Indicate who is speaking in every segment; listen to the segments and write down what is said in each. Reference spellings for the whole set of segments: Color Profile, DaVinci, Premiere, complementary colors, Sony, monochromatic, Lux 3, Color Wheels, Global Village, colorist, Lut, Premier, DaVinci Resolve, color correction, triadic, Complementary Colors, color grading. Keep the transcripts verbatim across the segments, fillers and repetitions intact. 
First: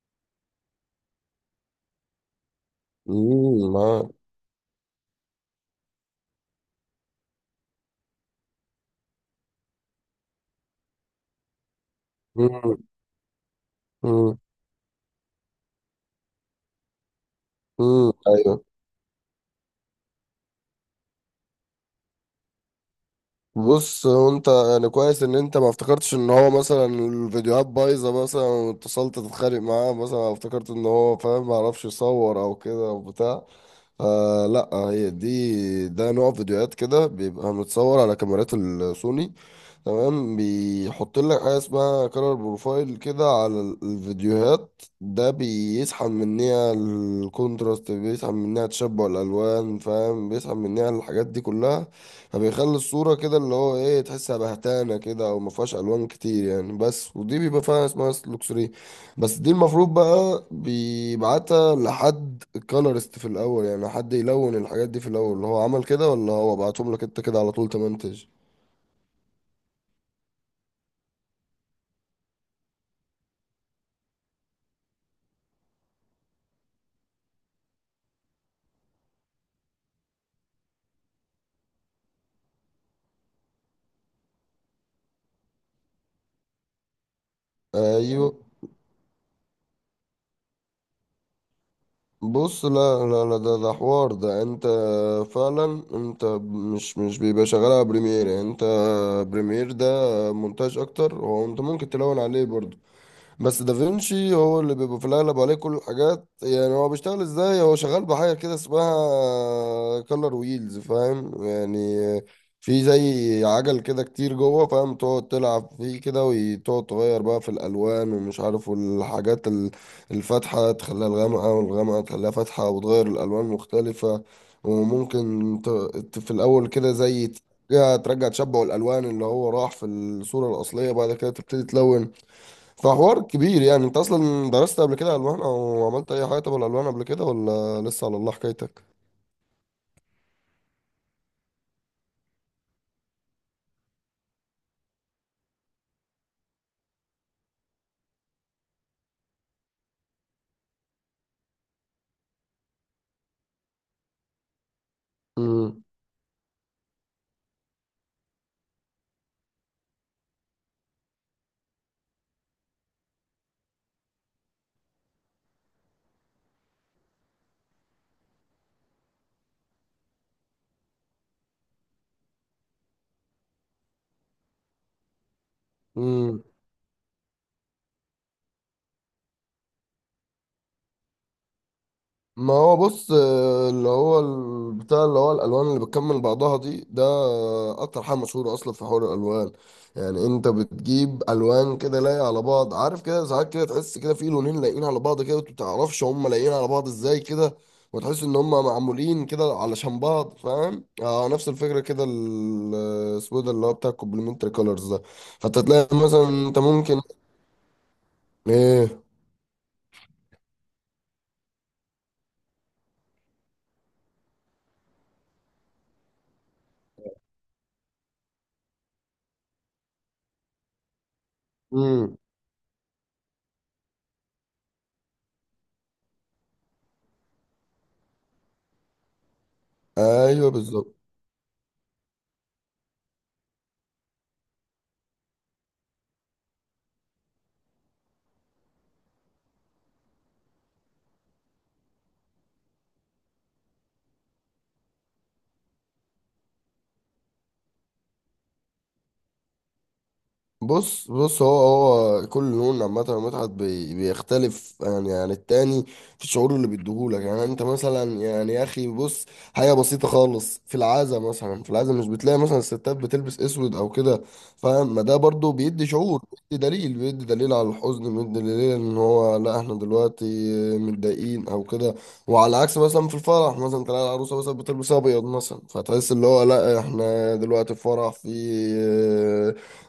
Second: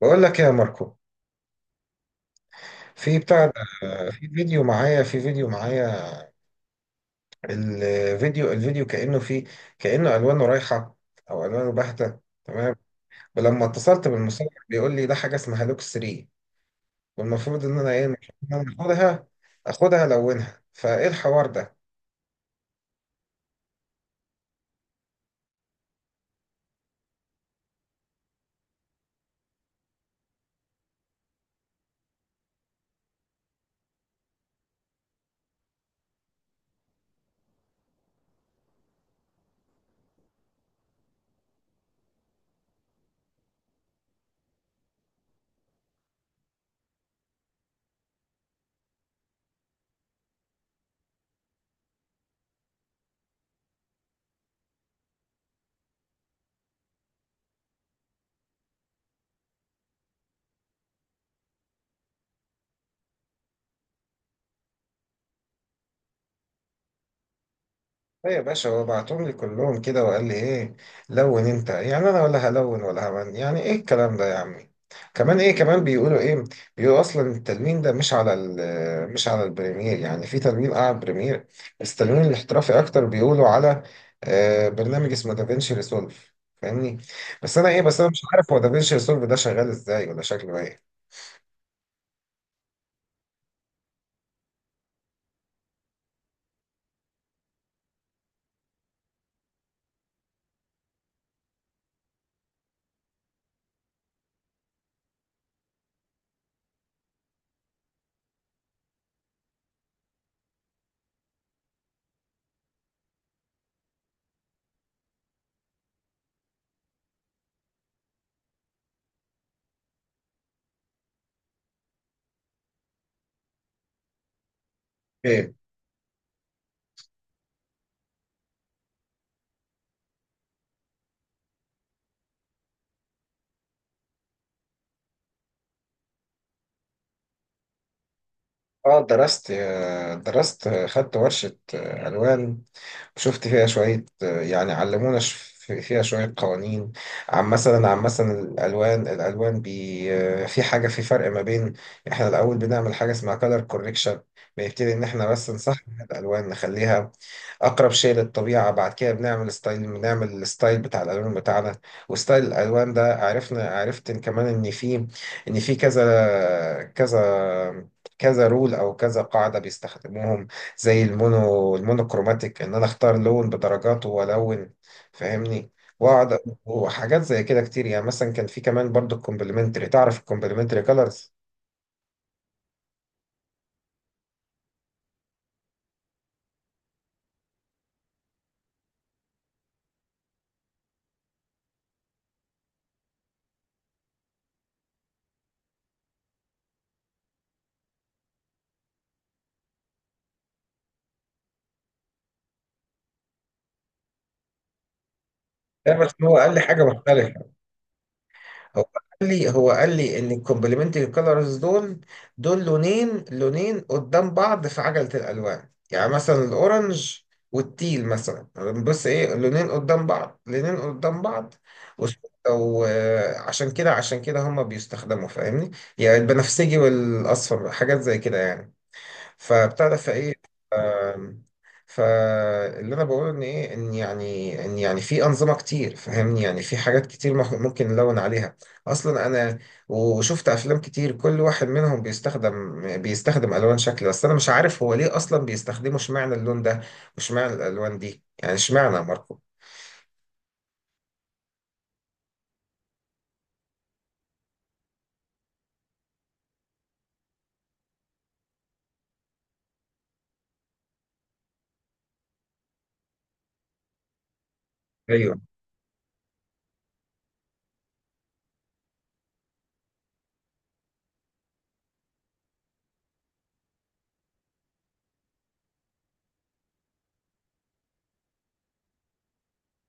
Speaker 1: بقول لك إيه يا ماركو، في بتاع ده،
Speaker 2: امم آه.
Speaker 1: في فيديو معايا في فيديو معايا. الفيديو الفيديو كأنه فيه كأنه ألوانه رايحة، أو ألوانه باهتة تمام.
Speaker 2: امم.
Speaker 1: ولما اتصلت
Speaker 2: امم.
Speaker 1: بالمصور بيقول لي ده حاجة اسمها لوكس ثلاثة، والمفروض إن أنا إيه
Speaker 2: امم
Speaker 1: المفروض
Speaker 2: ايوه
Speaker 1: إن أنا آخدها آخدها ألونها. فإيه الحوار ده؟
Speaker 2: بص، هو انت يعني كويس ان انت ما افتكرتش ان هو مثلا الفيديوهات بايظه مثلا واتصلت تتخانق معاه، مثلا أو افتكرت ان هو فاهم ما عرفش يصور او كده او بتاع. آه، لا هي دي، ده نوع فيديوهات كده بيبقى متصور على كاميرات السوني، تمام؟ بيحط لك حاجه اسمها كلر بروفايل كده على ال- الفيديوهات ده، بيسحب مننا الكونتراست، بيسحب مننا تشبع الالوان، فاهم؟ بيسحب مننا الحاجات دي كلها. فبيخلي الصوره كده اللي هو ايه، تحسها بهتانه كده او ما فيهاش الوان كتير يعني، بس ودي بيبقى فيها اسمها لوكسري. بس دي المفروض بقى بيبعتها لحد كولرست في الاول، يعني حد يلون الحاجات دي في الاول اللي هو عمل كده، ولا هو بعتهم لك انت كده على طول تمنتج؟
Speaker 1: ايه يا باشا، هو بعتهم لي كلهم كده وقال لي ايه، لون انت. يعني انا ولا هلون ولا همن؟ يعني ايه الكلام ده يا عمي؟ كمان ايه، كمان بيقولوا ايه، بيقولوا اصلا التلوين ده مش على ال- مش على البريمير. يعني في تلوين اعلى بريمير، بس التلوين الاحترافي اكتر بيقولوا على آه، برنامج اسمه دافينشي ريسولف، فاهمني. بس انا ايه بس انا مش
Speaker 2: ايوه.
Speaker 1: عارف هو دافينشي ريسولف ده شغال ازاي ولا شكله ايه.
Speaker 2: بص، لا لا لا، ده ده حوار، ده انت فعلا انت مش مش بيبقى شغال على بريمير يعني، انت بريمير ده مونتاج اكتر، وانت ممكن تلون عليه برضه، بس دافنشي هو اللي بيبقى في الأغلب عليه كل الحاجات. يعني هو بيشتغل ازاي؟ هو شغال بحاجة كده اسمها كولر ويلز، فاهم يعني؟ في زي عجل كده كتير جوه، فاهم؟ تقعد تلعب فيه كده، وتقعد تغير بقى في الألوان ومش عارف، والحاجات ال- الفاتحة تخليها الغامقة، والغامقة تخليها فاتحة، وتغير الألوان مختلفة. وممكن ت- ت- في الأول كده زي ترجع ترجع تشبع الألوان اللي هو راح في الصورة الأصلية، بعد كده تبتدي تلون. فحوار كبير يعني. انت اصلا درست قبل كده الوان، او عملت اي حاجه تبع الالوان قبل كده، ولا لسه على الله حكايتك؟
Speaker 1: اه درست. درست خدت ورشة آه، ألوان، شفت فيها شوية، آه، يعني علمونا ش- فيها شوية قوانين عن مثلا، عن مثلا الألوان الألوان بي آه، في حاجة، في فرق ما بين، احنا الأول بنعمل حاجة اسمها color correction. بنبتدي إن احنا بس نصحح الألوان، نخليها أقرب شيء للطبيعة. بعد كده بنعمل ستايل بنعمل الستايل بتاع الألوان بتاعنا. وستايل الألوان ده عرفنا عرفت إن كمان إن في إن في كذا كذا كذا رول او كذا قاعده بيستخدموهم. زي المونو المونوكروماتيك، ان انا اختار لون بدرجاته والون، فاهمني، واقعد.
Speaker 2: امم.
Speaker 1: وحاجات زي كده كتير. يعني مثلا كان في كمان برضو الكومبلمنتري، تعرف الكومبلمنتري كولرز
Speaker 2: ما هو بص، آه، اللي هو ال- بتاع اللي هو الالوان اللي بتكمل بعضها دي، ده اكتر حاجه مشهوره اصلا في حوار الالوان. يعني انت بتجيب الوان كده لايقه على بعض، عارف كده؟ ساعات كده تحس كده في لونين لايقين على بعض كده، وانت متعرفش هم لايقين على بعض ازاي كده، وتحس ان هم معمولين كده علشان بعض، فاهم؟ آه، نفس الفكره كده، ال- اسمه إيه ده اللي هو بتاع الكومبلمنتري كولرز ده. فانت
Speaker 1: ده؟
Speaker 2: تلاقي
Speaker 1: بس
Speaker 2: مثلا
Speaker 1: هو اقل
Speaker 2: انت
Speaker 1: حاجه
Speaker 2: ممكن.
Speaker 1: مختلفه. هو
Speaker 2: ايه؟
Speaker 1: قال لي هو قال لي ان الكومبلمنتري كولرز دول دول لونين، لونين قدام بعض في عجلة الالوان. يعني مثلا الاورنج والتيل مثلا. بص ايه، لونين قدام بعض لونين قدام بعض. وس-
Speaker 2: امم.
Speaker 1: وعشان كده عشان كده هما بيستخدموا، فاهمني. يعني البنفسجي والاصفر، حاجات زي كده يعني. فبتاع ده فايه،
Speaker 2: ايوه بالظبط.
Speaker 1: آم، فاللي انا بقوله ان ايه، ان يعني ان يعني في انظمه كتير، فاهمني، يعني في حاجات كتير مح- ممكن نلون عليها اصلا. انا وشفت افلام كتير، كل واحد منهم بيستخدم بيستخدم الوان شكل. بس انا مش عارف هو ليه اصلا بيستخدموا، اشمعنى اللون ده واشمعنى الالوان دي، يعني اشمعنى يا ماركو؟
Speaker 2: بص بص، هو هو كل لون عامة متعة بي- بيختلف يعني عن التاني في الشعور اللي بيديهولك. يعني انت مثلا يعني يا اخي بص، حاجة بسيطة خالص، في العازة مثلا، في العازة مش بتلاقي مثلا الستات بتلبس اسود او كده؟ فاهم؟ ما ده
Speaker 1: ايوه،
Speaker 2: برضو بيدي شعور، بيدي دليل، بيدي دليل على الحزن، بيدي دليل ان هو لا احنا دلوقتي متضايقين او كده. وعلى عكس مثلا في الفرح مثلا، تلاقي العروسة مثلا بتلبس ابيض مثلا، فتحس اللي هو لا احنا دلوقتي في فرح، في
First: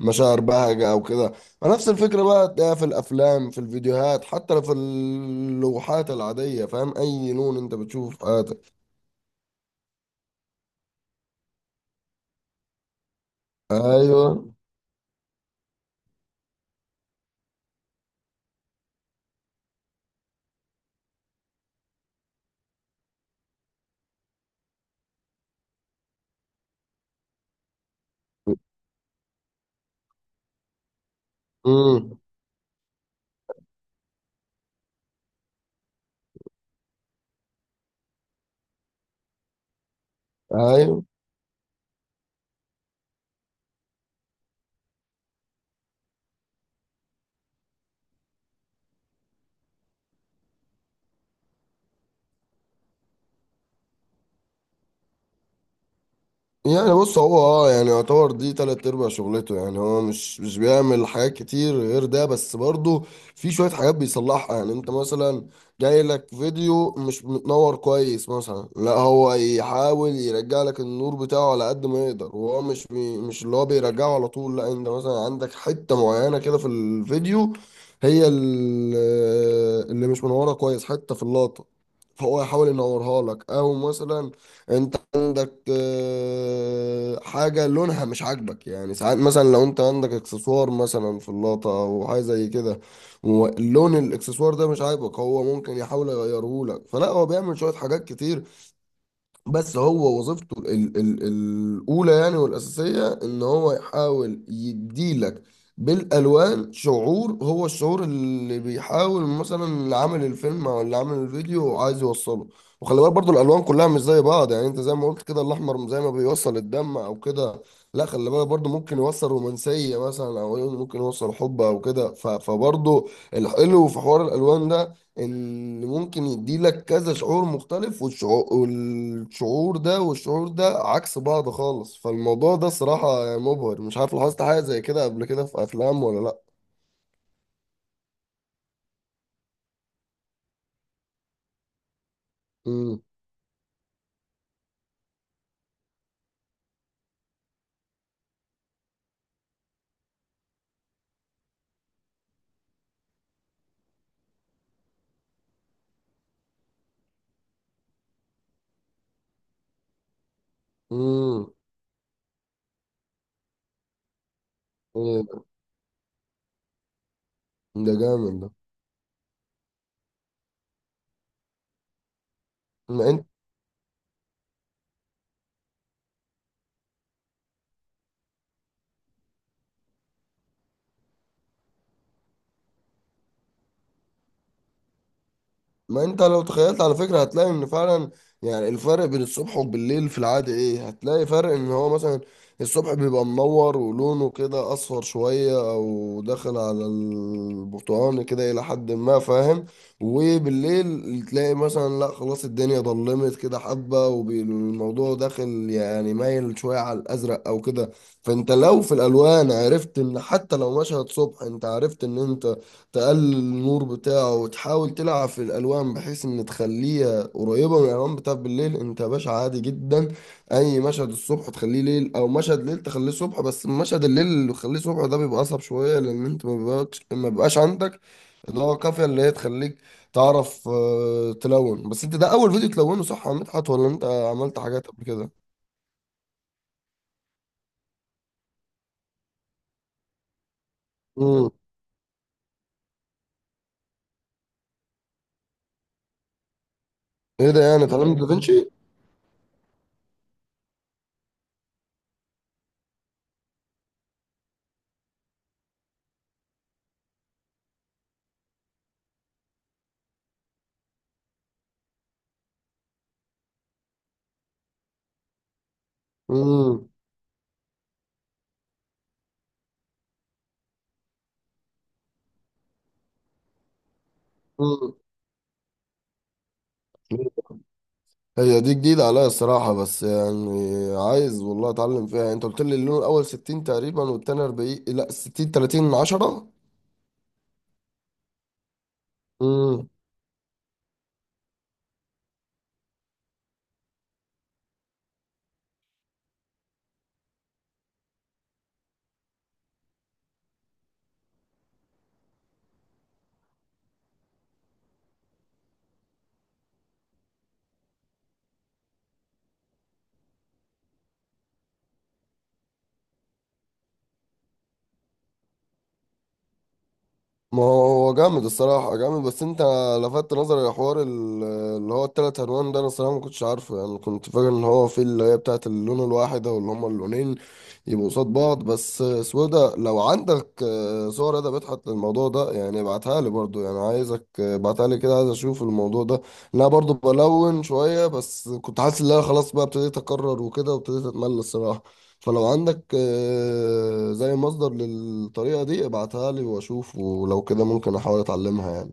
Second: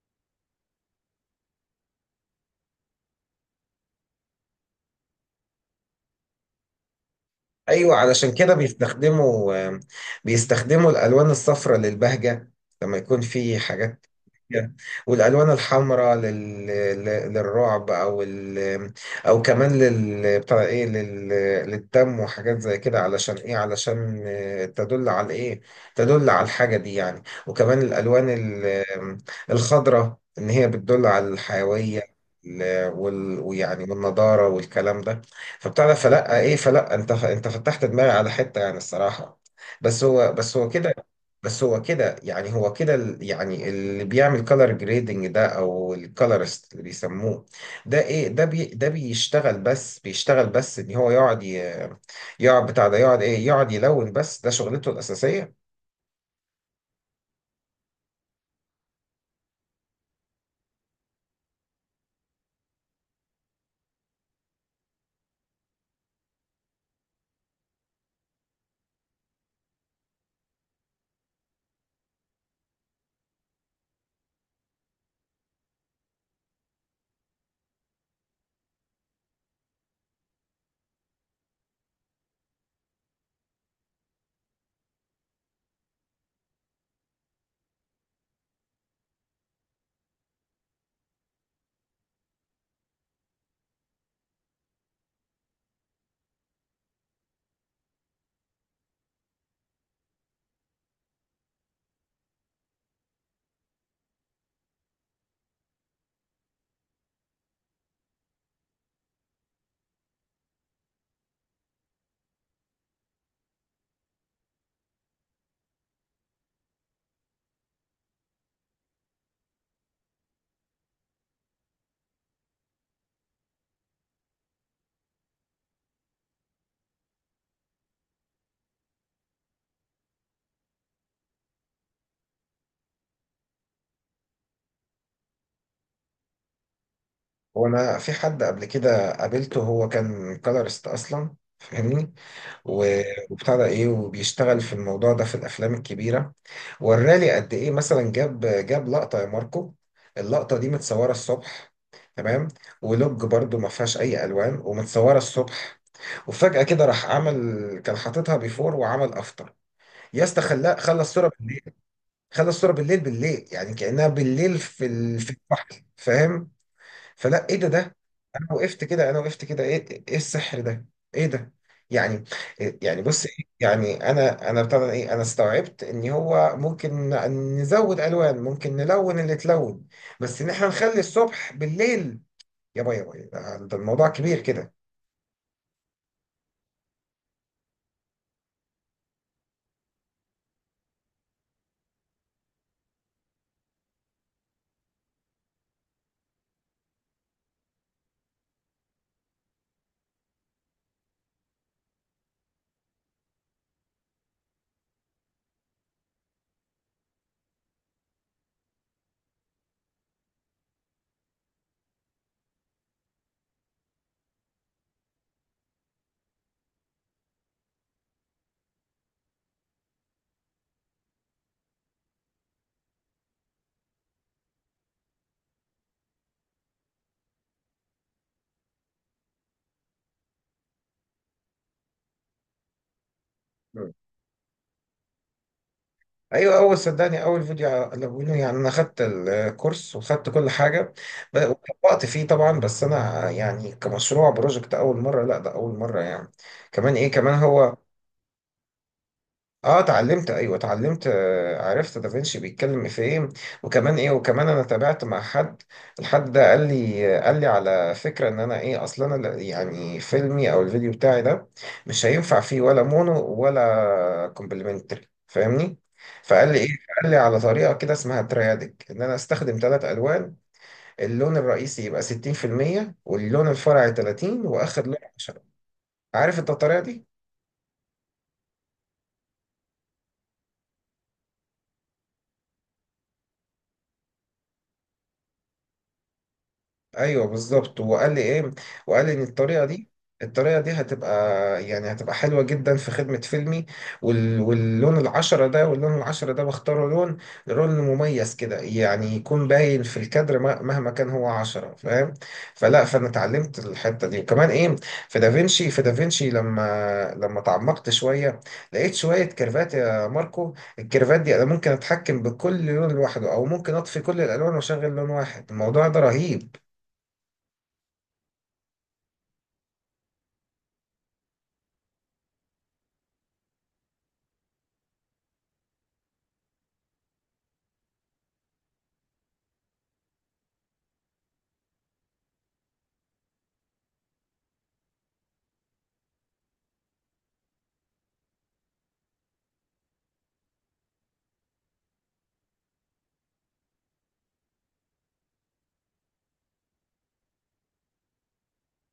Speaker 2: مشاعر بهجة أو كده. نفس الفكرة بقى تلاقيها في الأفلام، في الفيديوهات، حتى لو في اللوحات العادية، فاهم؟ أي لون أنت
Speaker 1: ايوه
Speaker 2: بتشوفه في
Speaker 1: علشان كده
Speaker 2: حياتك.
Speaker 1: بيستخدموا، آم، بيستخدموا الالوان الصفراء للبهجه لما يكون في حاجات.
Speaker 2: أيوه.
Speaker 1: Yeah. والالوان الحمراء لل... لل- للرعب، او ال...، او كمان لل بتاع ايه لل... للدم وحاجات زي كده. علشان ايه؟ علشان آه، تدل على ايه، تدل على الحاجه دي يعني. وكمان الالوان ال... الخضراء، ان هي بتدل على الحيويه
Speaker 2: امم.
Speaker 1: ال- وال... ويعني والنضاره والكلام ده. فبتاع ده، فلا ايه، فلا انت انت فتحت دماغي على حته يعني الصراحه. بس هو بس هو كده
Speaker 2: أيوه.
Speaker 1: بس هو كده يعني، هو كده ال- يعني اللي بيعمل كولر جريدنج ده، او الكولرست اللي بيسموه. ده ايه، ده بي ده بيشتغل بس بيشتغل بس ان هو يقعد ي- يقعد بتاع ده، يقعد ايه، يقعد يلون بس. ده شغلته الاساسيه.
Speaker 2: يعني بص، هو اه يعني يعتبر دي تلات ارباع شغلته يعني، هو مش مش بيعمل حاجات كتير غير ده، بس برضه في شوية حاجات بيصلحها. يعني انت مثلا جاي لك فيديو مش متنور كويس مثلا، لا هو يحاول يرجع لك النور بتاعه على قد ما يقدر. وهو مش بي مش اللي هو بيرجعه على طول، لا انت مثلا عندك حتة معينة كده في الفيديو، هي ال- اللي مش منورة كويس، حتة في اللقطة، فهو يحاول ينورها لك. او مثلا انت عندك آه، حاجة لونها مش عاجبك، يعني ساعات مثلا لو انت عندك اكسسوار مثلا في اللقطة او حاجة زي كده، واللون الاكسسوار ده مش عاجبك، هو ممكن يحاول يغيره لك. فلا هو بيعمل شوية حاجات كتير. بس هو وظيفته ال ال الأولى يعني والأساسية، إن هو يحاول يديلك بالألوان شعور، هو الشعور اللي بيحاول مثلا اللي عامل الفيلم أو اللي عامل الفيديو عايز يوصله. وخلي بالك برضو الألوان كلها مش زي بعض، يعني أنت زي ما قلت كده، الأحمر زي ما بيوصل الدم أو كده، لا خلي بالك برضو ممكن يوصل رومانسية مثلا، أو ممكن يوصل حب أو كده. ف- فبرضو الحلو في حوار الألوان ده، اللي ممكن يديلك كذا شعور مختلف، والشعور والشعور ده والشعور ده عكس بعض خالص. فالموضوع ده صراحة يعني مبهر. مش عارف، لاحظت حاجة زي كده قبل كده في أفلام ولا لأ؟
Speaker 1: وانا في حد قبل كده قابلته، هو كان كولرست اصلا، فاهمني.
Speaker 2: امم.
Speaker 1: و- وبتاع ده ايه، وبيشتغل في الموضوع ده في الافلام الكبيره. وراني قد ايه. مثلا جاب جاب لقطه يا ماركو، اللقطه دي متصوره الصبح، تمام، ولوج برضو ما فيهاش اي الوان، ومتصوره الصبح. وفجاه كده راح عمل، كان حاططها بيفور وعمل افطر. يا اسطى، خلاه خلى الصوره
Speaker 2: امم.
Speaker 1: بالليل. خلى الصوره بالليل، بالليل يعني كانها بالليل في ال-
Speaker 2: إيه
Speaker 1: في
Speaker 2: ده؟
Speaker 1: البحر، فاهم. فلا ايه، ده
Speaker 2: ده
Speaker 1: ده انا
Speaker 2: جامد
Speaker 1: وقفت كده انا وقفت كده ايه ايه السحر ده؟ ايه ده يعني؟ يعني بص
Speaker 2: ده.
Speaker 1: إيه؟ يعني انا انا بتاع ده ايه، انا استوعبت ان هو ممكن نزود الوان، ممكن نلون اللي اتلون، بس ان احنا نخلي الصبح بالليل. يا باي يا باي، ده ده الموضوع كبير كده.
Speaker 2: ما انت لو تخيلت على فكرة هتلاقي ان فعلا، يعني الفرق بين الصبح وبالليل في العادة ايه، هتلاقي فرق ان هو مثلا الصبح بيبقى منور ولونه كده اصفر شوية، او داخل على البرتقاني كده الى حد ما، فاهم؟ وبالليل تلاقي مثلا لا خلاص الدنيا ضلمت كده حبة، والموضوع داخل يعني مايل شوية على الازرق او كده. فانت لو في الالوان عرفت ان حتى لو مشهد صبح، انت عرفت ان انت تقلل النور بتاعه، وتحاول تلعب في الالوان بحيث ان تخليها قريبه من الالوان بتاعت بالليل، انت يا باشا عادي جدا اي مشهد الصبح تخليه ليل، او مشهد ليل تخليه صبح. بس مشهد الليل اللي تخليه صبح ده بيبقى اصعب شويه، لان انت ما بيبقاش ما بيبقاش عندك اللي هو كافيه اللي هي تخليك تعرف آه، تلون. بس انت ده اول فيديو تلونه صح يا مدحت، ولا
Speaker 1: مم.
Speaker 2: انت عملت حاجات قبل كده؟
Speaker 1: ايوه، اول، صدقني اول فيديو الونه. يعني انا خدت الكورس وخدت كل حاجه، ب-
Speaker 2: امم.
Speaker 1: وطبقت فيه طبعا. بس انا يعني كمشروع بروجكت اول مره، لا ده اول مره يعني. كمان ايه، كمان
Speaker 2: ايه ده،
Speaker 1: هو،
Speaker 2: يعني اتعلمت دافنشي؟
Speaker 1: اه اتعلمت، ايوه اتعلمت، آه، عرفت دافنشي بيتكلم في ايه. وكمان ايه، وكمان انا تابعت مع حد. الحد ده قال لي قال لي على فكره ان انا ايه، اصلا انا لا- يعني فيلمي او الفيديو بتاعي ده مش هينفع فيه ولا مونو ولا كومبلمنتري، فاهمني. فقال لي ايه، قال لي على طريقه كده اسمها تريادك، ان انا استخدم ثلاث الوان: اللون الرئيسي يبقى ستين في المية، واللون الفرعي تلاتين، واخر
Speaker 2: امم.
Speaker 1: لون عشرة. عارف انت الطريقه دي؟
Speaker 2: هي دي جديدة عليا الصراحة، بس يعني عايز والله اتعلم فيها يعني. انت قلت لي اللون الاول ستين تقريبا، والتاني اربعين، لا ستين تلاتين من عشرة؟
Speaker 1: ايوه بالظبط. وقال لي ايه، وقال لي ان الطريقه دي،
Speaker 2: امم.
Speaker 1: الطريقه دي هتبقى يعني هتبقى حلوه جدا في خدمه فيلمي. وال...، واللون العشرة ده، واللون العشرة ده بختاره لون، لون مميز كده يعني، يكون باين في الكادر، مه- مهما كان هو عشرة، فاهم. فلا، فانا اتعلمت الحته دي. وكمان ايه، في دافنشي في دافنشي لما لما تعمقت شويه، لقيت شويه كيرفات يا ماركو. الكيرفات دي انا ممكن اتحكم بكل لون لوحده، او ممكن اطفي كل الالوان واشغل لون واحد. الموضوع ده رهيب.
Speaker 2: ما هو جامد الصراحة، جامد. بس انت لفتت نظري لحوار ال- اللي هو التلات الوان ده، انا الصراحة ما كنتش عارفه. يعني كنت فاكر ان هو في اللي هي بتاعت اللون الواحد، او اللي هما اللونين يبقوا قصاد بعض بس. سودا لو عندك آه، صور ادبت حتى الموضوع ده يعني ابعتها لي برضو، يعني عايزك آه، ابعتها لي كده، عايز اشوف الموضوع ده. إن انا برضو بلون شوية، بس كنت حاسس ان انا خلاص بقى ابتديت اكرر وكده، وابتديت اتمل الصراحة. فلو عندك آه، زي مصدر للطريقة دي ابعتها لي واشوف، ولو كده ممكن احاول اتعلمها يعني.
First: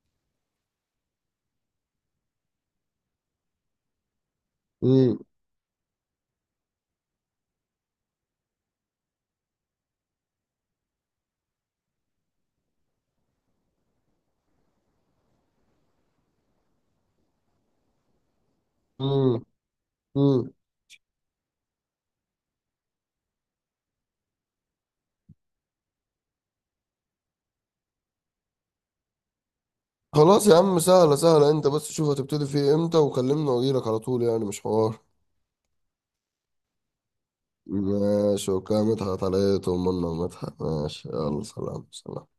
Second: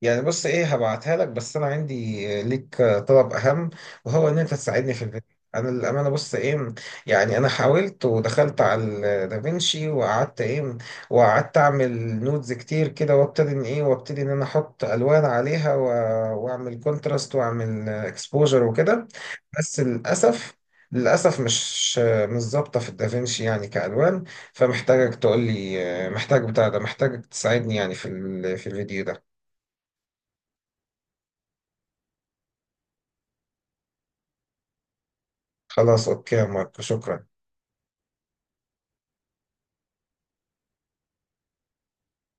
Speaker 1: يعني بص ايه، هبعتها لك بس انا عندي ليك طلب اهم، وهو ان انت تساعدني في
Speaker 2: امم.
Speaker 1: الفيديو. انا للامانه، بص ايه، يعني انا حاولت ودخلت على دافينشي، وقعدت ايه، وقعدت اعمل نودز كتير كده، وابتدي ان ايه، وابتدي ان انا احط الوان عليها و- واعمل كونتراست واعمل اكسبوجر وكده.
Speaker 2: امم.
Speaker 1: بس
Speaker 2: امم.
Speaker 1: للاسف، للأسف مش مش ظابطة في الدافينشي يعني كألوان. فمحتاجك تقول لي، محتاج بتاع ده، محتاجك تساعدني يعني في ال- في الفيديو ده.
Speaker 2: خلاص يا عم سهلة، سهلة. انت بس شوف هتبتدي فيه امتى وكلمني، واجيلك على طول يعني، مش حوار.
Speaker 1: خلاص أوكي يا ماركو، شكرا
Speaker 2: ماشي، وكامتها عليه، طمنا. ومدحت ماشي، يلا سلام سلام.